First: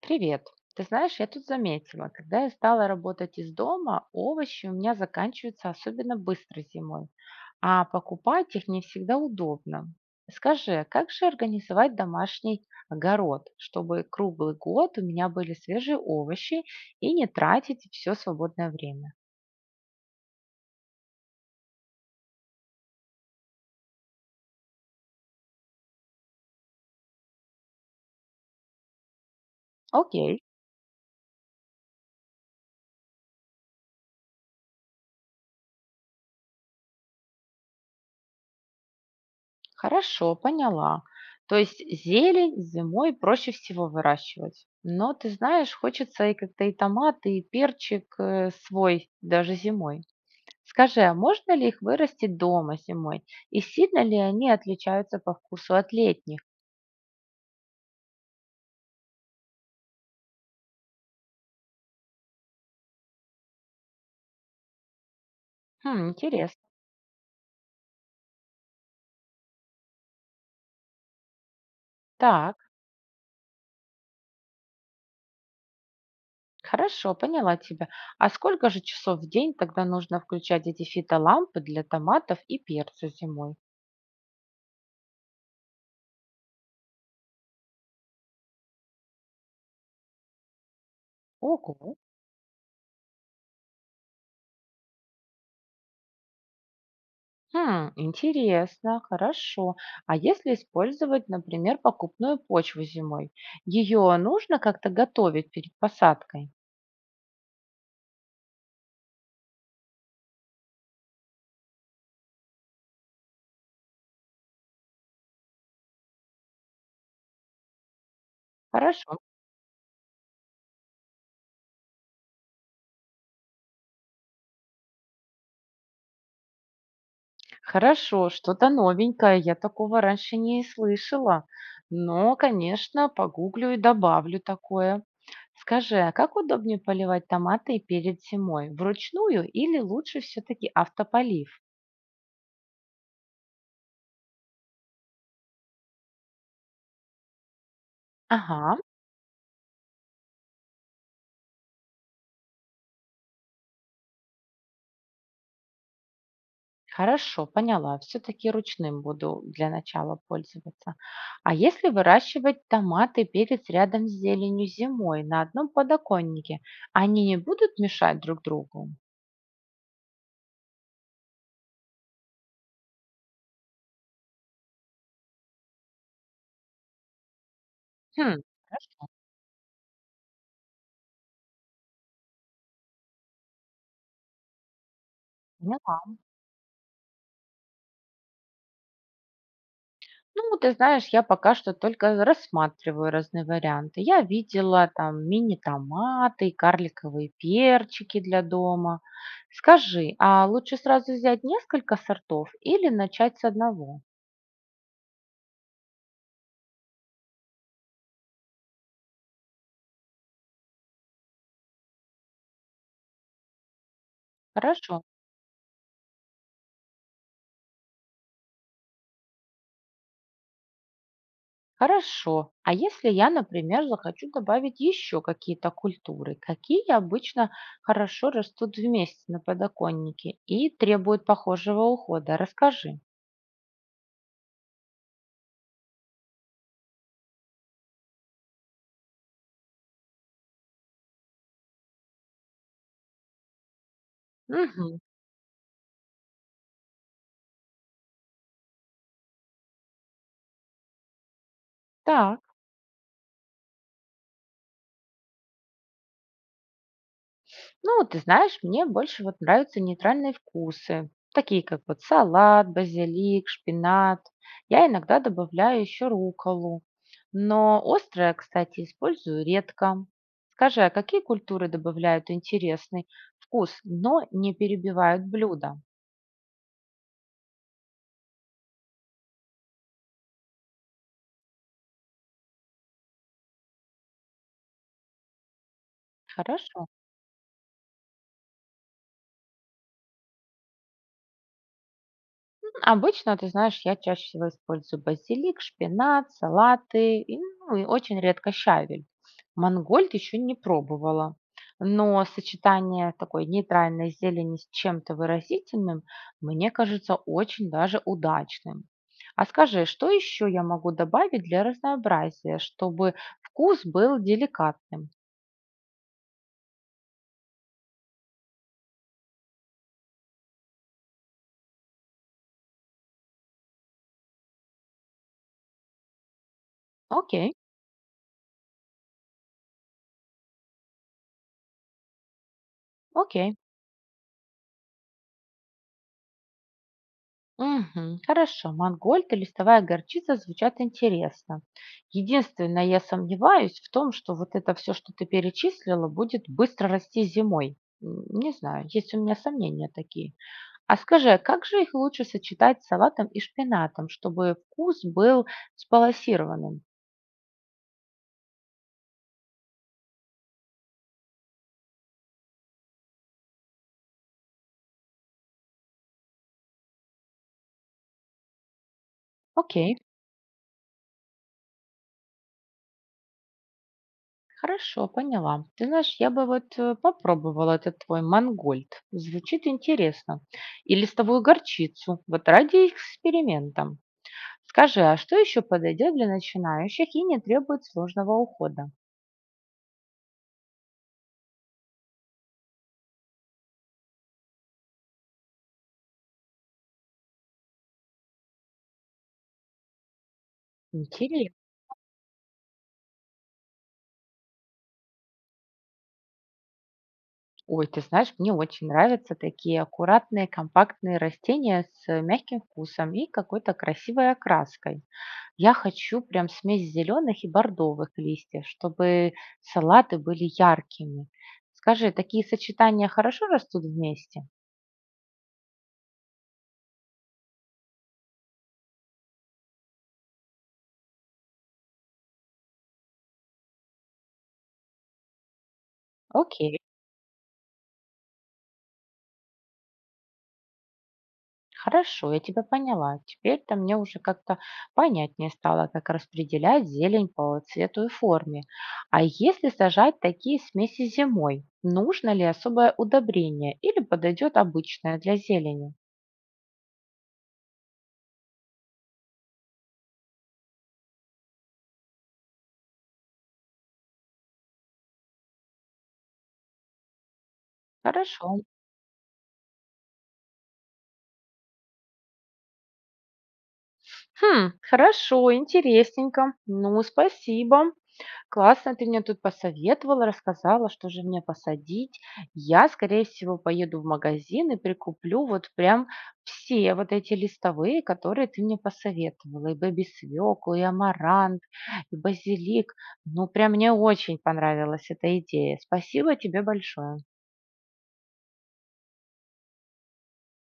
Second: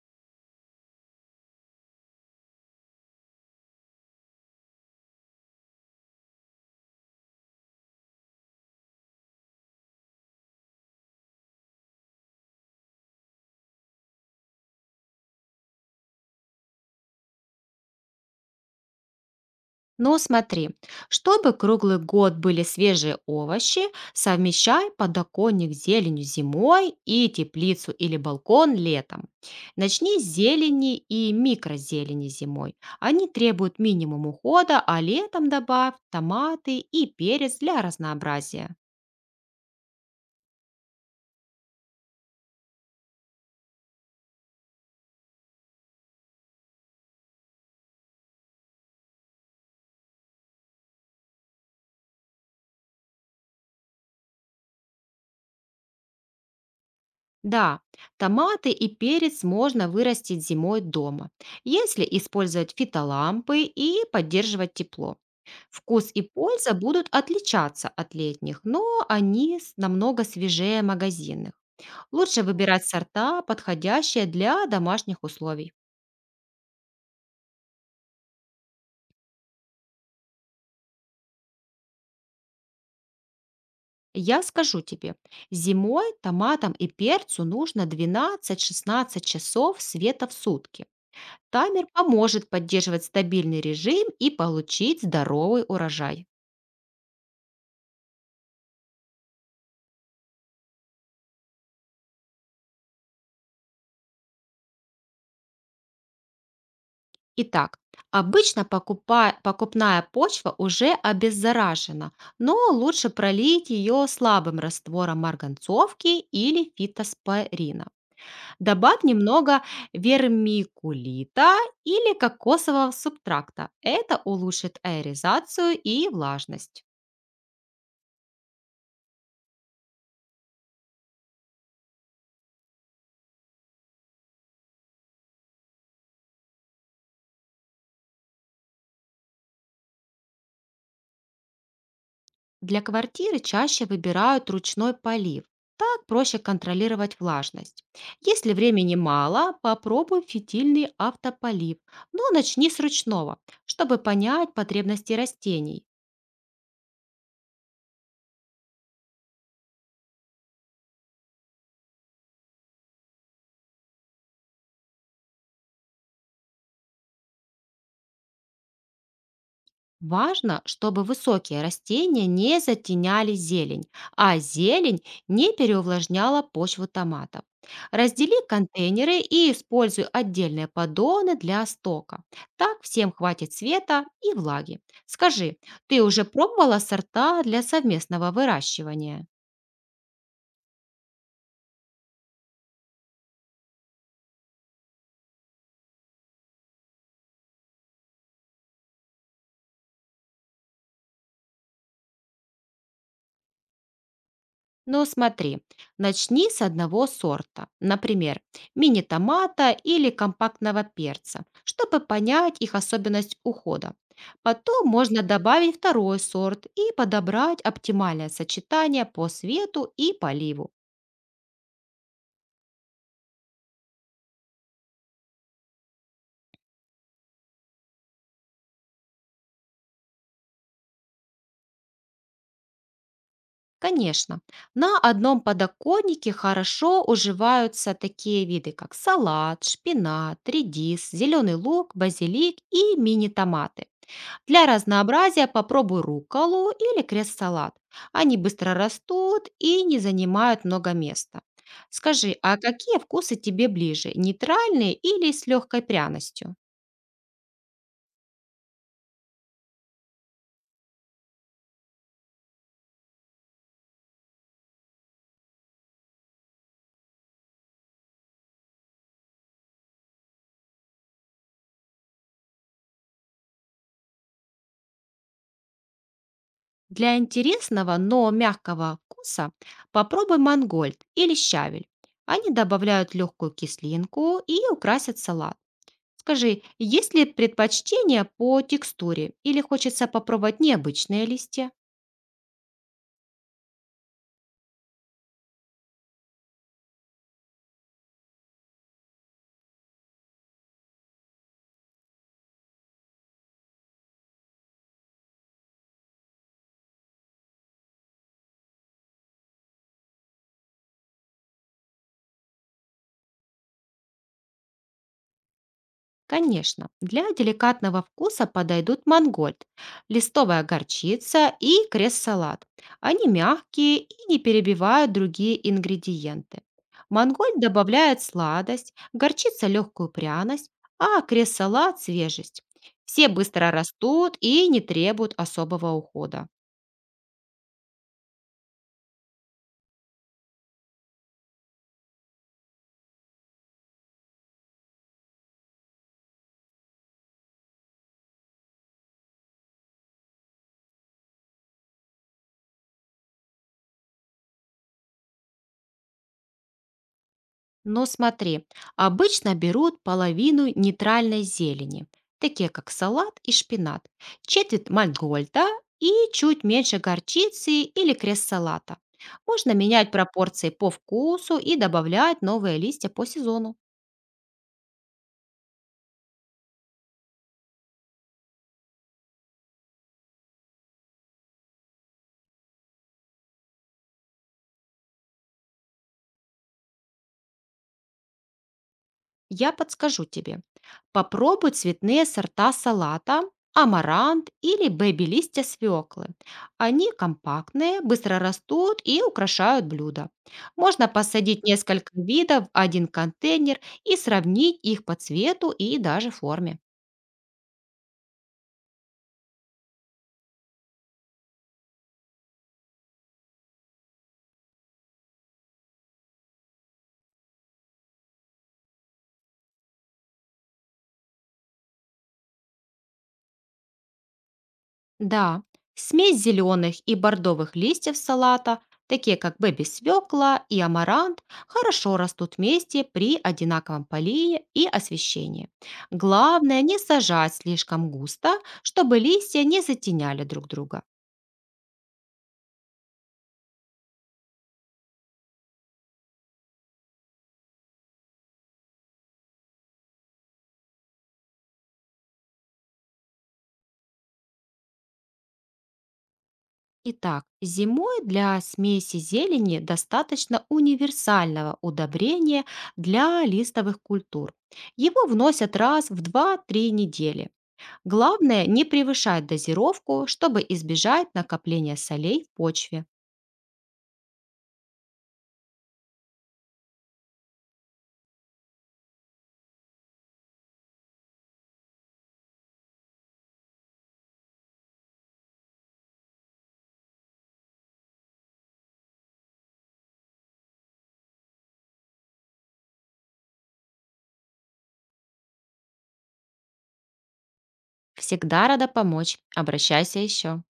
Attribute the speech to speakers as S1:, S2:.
S1: Привет. Ты знаешь, я тут заметила, когда я стала работать из дома, овощи у меня заканчиваются особенно быстро зимой, а покупать их не всегда удобно. Скажи, как же организовать домашний огород, чтобы круглый год у меня были свежие овощи и не тратить все свободное время?
S2: Ну, смотри, чтобы круглый год были свежие овощи, совмещай подоконник с зеленью зимой и теплицу или балкон летом. Начни с
S1: Окей.
S2: зелени и микрозелени зимой. Они требуют минимум ухода, а летом добавь томаты и перец для разнообразия.
S1: Хорошо, поняла. То есть зелень зимой проще всего выращивать. Но ты знаешь, хочется и как-то и томаты, и перчик, свой даже зимой. Скажи, а можно ли их вырастить дома зимой? И сильно ли они отличаются по вкусу от летних?
S2: Да, томаты и перец можно вырастить зимой дома, если использовать фитолампы и поддерживать тепло.
S1: Хм,
S2: Вкус и
S1: интересно.
S2: польза будут отличаться от летних, но они намного свежее магазинных. Лучше
S1: Так,
S2: выбирать сорта, подходящие для домашних условий.
S1: хорошо, поняла тебя. А сколько же часов в день тогда нужно включать эти фитолампы для томатов и перца зимой?
S2: Я скажу тебе, зимой томатам и перцу нужно двенадцать-шестнадцать часов света в сутки. Таймер
S1: Ого.
S2: поможет поддерживать стабильный режим и получить здоровый урожай.
S1: Хм, интересно, хорошо. А если использовать, например, покупную почву зимой, ее нужно как-то готовить перед посадкой?
S2: Итак, обычно покупная почва уже обеззаражена, но лучше пролить ее слабым раствором марганцовки или фитоспорина. Добавь
S1: Хорошо,
S2: немного вермикулита или кокосового субтракта. Это улучшит аэризацию и влажность.
S1: хорошо, что-то новенькое, я такого раньше не слышала. Но, конечно, погуглю и добавлю такое. Скажи, а как удобнее поливать томаты перед зимой? Вручную или лучше все-таки автополив?
S2: Для квартиры чаще выбирают ручной полив. Так проще контролировать влажность. Если
S1: Ага.
S2: времени мало, попробуй фитильный автополив, но начни с ручного, чтобы понять потребности растений.
S1: Хорошо, поняла. Все-таки ручным буду для начала пользоваться. А если выращивать томаты и перец рядом с зеленью зимой на одном подоконнике, они не будут мешать друг другу?
S2: Важно, чтобы высокие растения не затеняли зелень, а зелень не переувлажняла почву томатов. Раздели
S1: Хм, хорошо,
S2: контейнеры и используй отдельные поддоны для стока. Так всем хватит света и влаги. Скажи, ты
S1: поняла.
S2: уже пробовала сорта для совместного выращивания?
S1: Ну, ты знаешь, я пока что только рассматриваю разные варианты. Я видела там мини-томаты, карликовые перчики для дома. Скажи, а лучше сразу взять несколько сортов или начать с одного?
S2: Но смотри, начни с одного сорта, например, мини-томата или компактного перца, чтобы понять их особенность ухода. Потом
S1: Хорошо.
S2: можно добавить второй сорт и подобрать оптимальное сочетание по свету и поливу.
S1: Хорошо. А если я, например, захочу добавить еще какие-то культуры, какие обычно хорошо растут вместе на подоконнике и требуют похожего ухода? Расскажи.
S2: Конечно, на одном подоконнике хорошо уживаются такие виды, как салат, шпинат, редис, зеленый лук, базилик и мини-томаты. Для
S1: Угу.
S2: разнообразия попробуй рукколу или крест-салат. Они быстро растут и не занимают много места. Скажи,
S1: Так.
S2: а какие вкусы тебе ближе, нейтральные или с легкой пряностью?
S1: Ну, вот, ты знаешь, мне больше вот нравятся нейтральные вкусы, такие как вот салат, базилик, шпинат. Я иногда добавляю еще рукколу, но острое, кстати, использую редко. Скажи, а какие культуры добавляют интересный вкус, но не перебивают блюдо?
S2: Для интересного, но мягкого вкуса попробуй мангольд или щавель. Они добавляют легкую кислинку и украсят салат. Скажи,
S1: Хорошо?
S2: есть ли предпочтение по текстуре или хочется попробовать необычные листья?
S1: Обычно, ты знаешь, я чаще всего использую базилик, шпинат, салаты, и, ну, и очень редко щавель. Мангольд еще не пробовала, но сочетание такой нейтральной зелени с чем-то выразительным мне кажется очень даже удачным. А скажи, что еще я могу добавить для разнообразия, чтобы вкус был деликатным?
S2: Конечно, для деликатного вкуса подойдут мангольд, листовая горчица и крест-салат. Они мягкие и не перебивают другие ингредиенты.
S1: Окей,
S2: Мангольд добавляет сладость, горчица легкую пряность, а крест-салат — свежесть. Все
S1: окей.
S2: быстро растут и не требуют особого ухода.
S1: Мгм. Хорошо, мангольд и листовая горчица звучат интересно. Единственное, я сомневаюсь в том, что вот это все, что ты перечислила, будет быстро расти зимой. Не знаю, есть у меня сомнения такие. А скажи, а как же их лучше сочетать с салатом и шпинатом, чтобы вкус был сбалансированным?
S2: Но смотри, обычно берут половину нейтральной зелени, такие как салат и шпинат, четверть мангольда и чуть меньше горчицы или крест-салата. Можно
S1: Окей,
S2: менять пропорции по вкусу и добавлять новые листья по сезону.
S1: хорошо, поняла. Ты знаешь, я бы попробовала этот твой мангольд. Звучит интересно. И листовую горчицу, вот ради эксперимента. Скажи, а что еще подойдет для начинающих и не требует сложного ухода?
S2: Я подскажу тебе. Попробуй цветные сорта салата, амарант или бэби-листья свеклы. Они компактные, быстро растут и украшают блюдо. Можно
S1: Интересно.
S2: посадить несколько видов в один контейнер и сравнить их по цвету и даже форме.
S1: Ой, ты знаешь, мне очень нравятся такие аккуратные, компактные растения с мягким вкусом и какой-то красивой окраской. Я хочу прям смесь зеленых и бордовых листьев, чтобы салаты были яркими. Скажи, такие сочетания хорошо растут вместе?
S2: Да, смесь зеленых и бордовых листьев салата, такие как бэби-свекла и амарант, хорошо растут вместе при одинаковом полии и освещении.
S1: Окей.
S2: Главное не сажать слишком густо, чтобы листья не затеняли друг друга.
S1: Хорошо, я тебя поняла. Теперь-то мне уже как-то понятнее стало, как распределять зелень по цвету и форме. А если сажать такие смеси зимой, нужно ли особое удобрение или подойдет обычное для зелени?
S2: Итак, зимой для смеси зелени достаточно универсального удобрения для листовых культур. Его вносят раз в 2 три недели.
S1: Хорошо.
S2: Главное не превышать дозировку, чтобы избежать накопления солей в почве.
S1: Хм, хорошо, интересненько. Ну, спасибо. Классно, ты мне тут посоветовала, рассказала, что же мне посадить. Я, скорее всего, поеду в магазин и прикуплю вот прям все вот эти листовые, которые ты мне посоветовала. И бэби-свеклу, и амарант, и базилик. Ну, прям мне очень понравилась эта идея. Спасибо тебе большое.
S2: Всегда рада помочь. Обращайся еще.